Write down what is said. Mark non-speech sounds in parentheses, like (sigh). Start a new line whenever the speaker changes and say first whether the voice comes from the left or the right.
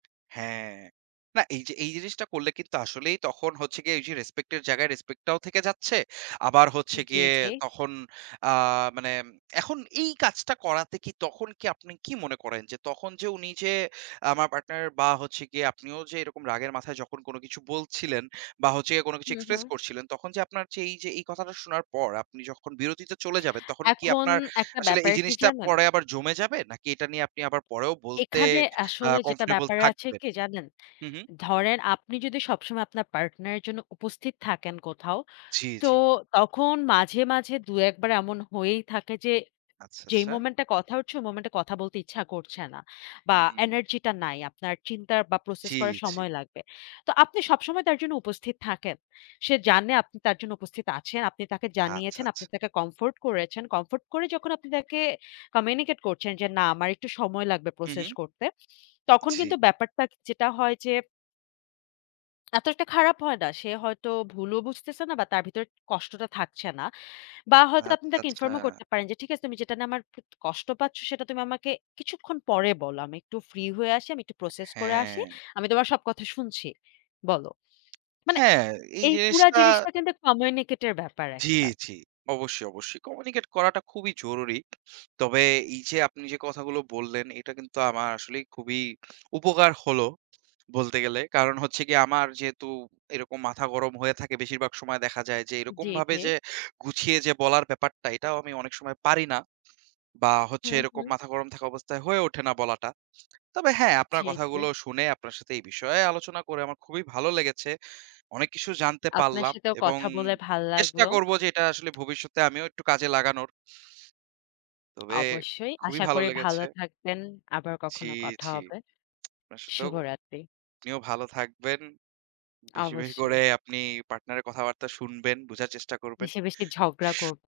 right: হ্যাঁ। না এইযে এই জিনিসটা করলে কিন্তু আসলেই তখন হচ্ছে গিয়ে এইযে রেসপেক্টের জায়গায় রেসপেক্টটাও থেকে যাচ্ছে। আবার হচ্ছে
left: জি,
right: গিয়ে
left: জি।
right: তখন আ মানে এখন এই কাজটা করাতে কি? তখন কি আপনি কি মনে করেন? যে তখন যে উনি যে আমার পার্টনার বা, হচ্ছে গিয়ে আপনিও যে এরকম রাগের মাথায় যখন কোন কিছু বলছিলেন বা, হচ্ছে গিয়ে কোন কিছু
left: হু,
right: এক্সপ্রেস
left: হু।
right: করছিলেন, তখন যে আপনার যে এইযে এই কথাটা শোনার পর আপনি যখন বিরতিতে চলে যাবেন, তখন কি
left: এখন
right: আপনার
left: একটা
right: আসলে এই
left: ব্যাপার কি
right: জিনিসটা
left: জানেন?
right: পরে আবার জমে যাবে? নাকি এটা নিয়ে আপনি আবার পরেও বলতে
left: এখানে
right: আ
left: আসলে যেটা
right: কমফোর্টেবল
left: ব্যাপার আছে
right: থাকবেন?
left: কি জানেন?
right: হু, হু।
left: ধরেন আপনি যদি সবসময় আপনার পার্টনারের জন্য উপস্থিত থাকেন কোথাও,
right: জি,
left: তো
right: জি।
left: তখন মাঝে, মাঝে ২, ১ বার এমন হয়েই থাকে যে
right: আচ্ছা,
left: যেই
right: আচ্ছা।
left: মোমেন্টে কথা হচ্ছে, ওই মোমেন্টে কথা বলতে ইচ্ছা করছে না বা,
right: হুম।
left: এনার্জিটা নাই। আপনার চিন্তার বা, প্রসেস
right: জি,
left: করার
right: জি।
left: সময় লাগবে। তো আপনি সবসময় তার জন্য উপস্থিত থাকেন। সে জানে আপনি তার জন্য উপস্থিত আছেন। আপনি তাকে
right: আচ্ছা,
left: জানিয়েছেন,
right: আচ্ছা।
left: আপনি তাকে কমফোর্ট করেছেন। কমফোর্ট করে যখন আপনি তাকে কমিউনিকেট করছেন যে, না, আমার একটু সময় লাগবে
right: হু,
left: প্রসেস
right: হু।
left: করতে, (sniffs) তখন
right: জি।
left: কিন্তু ব্যাপারটা য যেটা হয় যে এত একটা খারাপ হয় না। সে হয়তো ভুলও বুঝতেছে না বা তার ভিতরে কষ্টটা থাকছে না। বা হয়তো
right: আচ্ছা,
left: আপনি তাকে ইনফর্মও
right: আচ্ছা।
left: করতে পারেন যে, "ঠিক আছে, তুমি যেটা নিয়ে আমার প কষ্ট পাচ্ছো, সেটা তুমি আমাকে কিছুক্ষণ পরে বলো। আমি একটু ফ্রি হয়ে আসি, আমি একটু প্রসেস করে আসি।
right: হ্যাঁ।
left: আমি তোমার সব কথা শুনছি, বলো।" মানে
right: হ্যাঁ, এই
left: এই পুরা
right: জিনিসটা
left: জিনিসটা কিন্তু কমিউনিকেটের ব্যাপার
right: জি,
left: একটা।
right: জি। অবশ্যই, অবশ্যই। কমিউনিকেট করাটা খুবই জরুরি। তবে এইযে আপনি যে কথাগুলো বললেন এটা কিন্তু আমার আসলেই খুবই উপকার হলো বলতে গেলে। কারণ হচ্ছে গিয়ে আমার যেহেতু এরকম মাথা গরম হয়ে থাকে, বেশিরভাগ সময় দেখা যায় যে
left: জি,
right: এরকমভাবে
left: জি।
right: যে গুছিয়ে (blows air) যে বলার ব্যাপারটা এটাও আমি অনেক সময় পারি না। বা হচ্ছে
left: হুম,
right: এরকম
left: হুম।
right: মাথা গরম থাকা অবস্থায় হয়ে উঠে না বলাটা। তবে হ্যাঁ, আপনার
left: জি, জি।
right: কথাগুলো শুনে আপনার সাথে এই বিষয়ে আলোচনা করে আমার খুবই ভালো লেগেছে। অনেক কিছু জানতে
left: আপনার
right: পারলাম
left: সাথেও
right: এবং
left: কথা বলে ভালো
right: চেষ্টা
left: লাগলো।
right: করবো যে এটা আসলে ভবিষ্যতে আমিও একটু কাজে লাগানোর। তবে
left: অবশ্যই।
right: খুবই
left: আশা
right: ভালো
left: করি ভালো
right: লেগেছে।
left: থাকবেন। আবার
right: জি,
left: কখনো কথা
right: জি।
left: হবে।
right: আসলেও
left: শুভরাত্রি।
right: আপনিও ভালো থাকবেন। বেশি, বেশি করে
left: অবশ্যই।
right: আপনি পার্টনারের কথাবার্তা শুনবেন, বুঝার চেষ্টা করবেন।
left: বেশি, বেশি ঝগড়া
right: (sniffs)
left: করবো।